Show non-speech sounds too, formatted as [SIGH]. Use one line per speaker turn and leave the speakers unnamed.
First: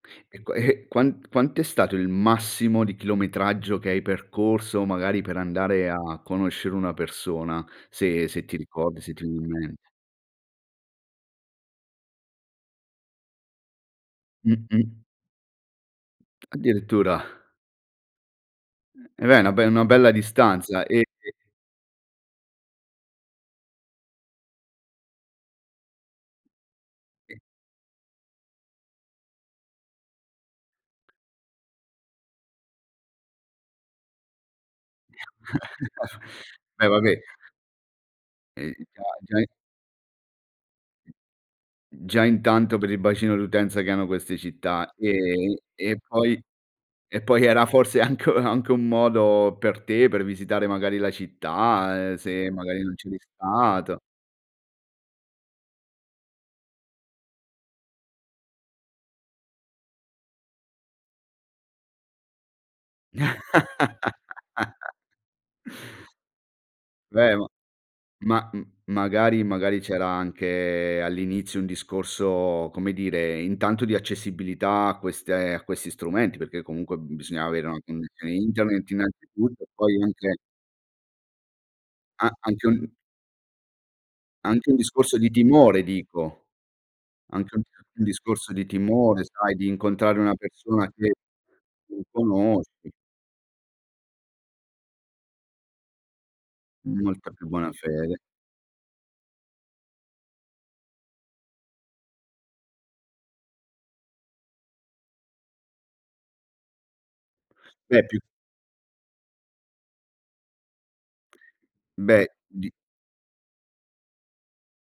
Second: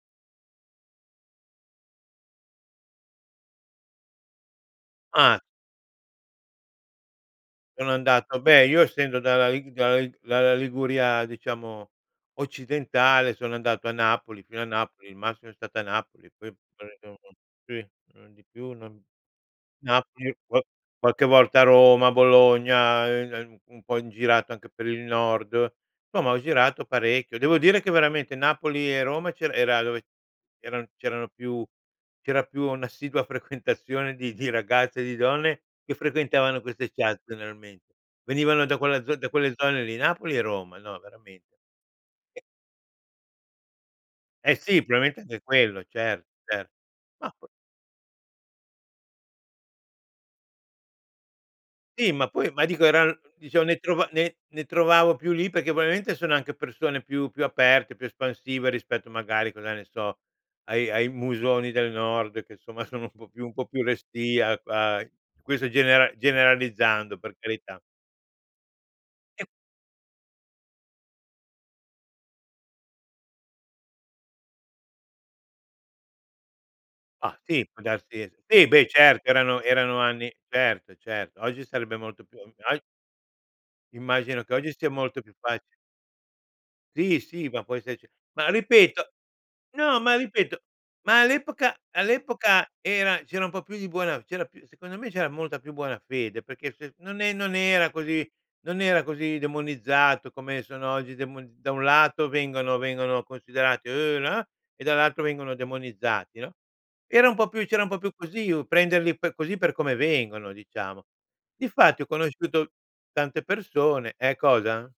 E qua e e quant quanto è stato il massimo di chilometraggio che hai percorso, magari per
Uhm.
andare a conoscere una persona
Sono
se
andato
se ti
beh, io
ricordi, se
essendo
ti viene
dalla
in
Lig
mente?
dalla Lig dalla Liguria diciamo, occidentale sono andato a Napoli, fino a
Mh-mh.
Napoli, il massimo è stato a Napoli, poi
Addirittura.
[UNINTELLIGIBLE] non di più, non
E beh, na be una bella
Napoli, po
distanza e
qualche
e
volta a Roma, Bologna, ehm, [UNINTELLIGIBLE] un po' in girato anche per il nord, Insomma ho girato
E
parecchio. Devo dire che veramente Napoli e Roma c'era era dove c'eran c'erano più c'era più una assidua frequentazione di di ragazze e di donne, che
[CHUCKLES]
frequentavano
E
queste chat
vabbé.
generalmen venivano
E
da
già
quella z da
già i
quelle zone lì Napoli e Roma, no veramen
Già intanto per il bacino d'utenza che hanno queste
Eh, sì
città,
probabilmente anche
ehm,
quello
e
certo,
poi
certo.
e
Ah
poi era forse anche u anche un modo, per te, per visitare magari la città,
Sì,
ehm,
ma poi
se
ma
magari
dico
non
eran
c'eri
diciamo ne
stato.
trova ne ne trovavo più lì perché probabilmente sono anche persone più più aperte, più espansive rispetto magari cosa ne so, ai ai musoni del Nord, che insomma sono un po' più un po' più restii a
[LAUGHS]
a questo genera generalizzando per
Beh ma
carità.
ma m magari
[UNINTELLIGIBLE]
magari c'era anche all'inizio un discorso, come dire, intanto di accessibilità a queste a questi strumenti, perché comunque
Bah!
bisognava avere
Sì,
una
può darsi
connessione
sì, beh
internet
certo erano
innanzitutto,
erano
poi
anni
anche
certo, certo, oggi sarebbe molto
A
più ogg
anche un
Immagino che
anche
oggi
un
sia
discorso
molto
di
più faci
timore dico,
Sì, sì,
anche
ma
un
può
un
esserci ma
discorso di
ripeto
timore sai di
no, ma
incontrare una
ripeto,
persona che
ma all'epoca
non
all'epoca
conosci.
era c'era un po' più di buona c'era più secondo me c'era molta più buona fede, perché se non
Molta
è
più
non
buona
era
fede.
così non era così demonizzato come sono oggi demon da un lato vengono vengono considerate, "Uuh, no" e dall'altro vengono demonizzati, no. Era un po' più c'era un po'
Beh,
più
più
così u prenderli per così per come vengono diciamo. Difatti ho
Beh di
conosciuto tante persone ehm, cosa?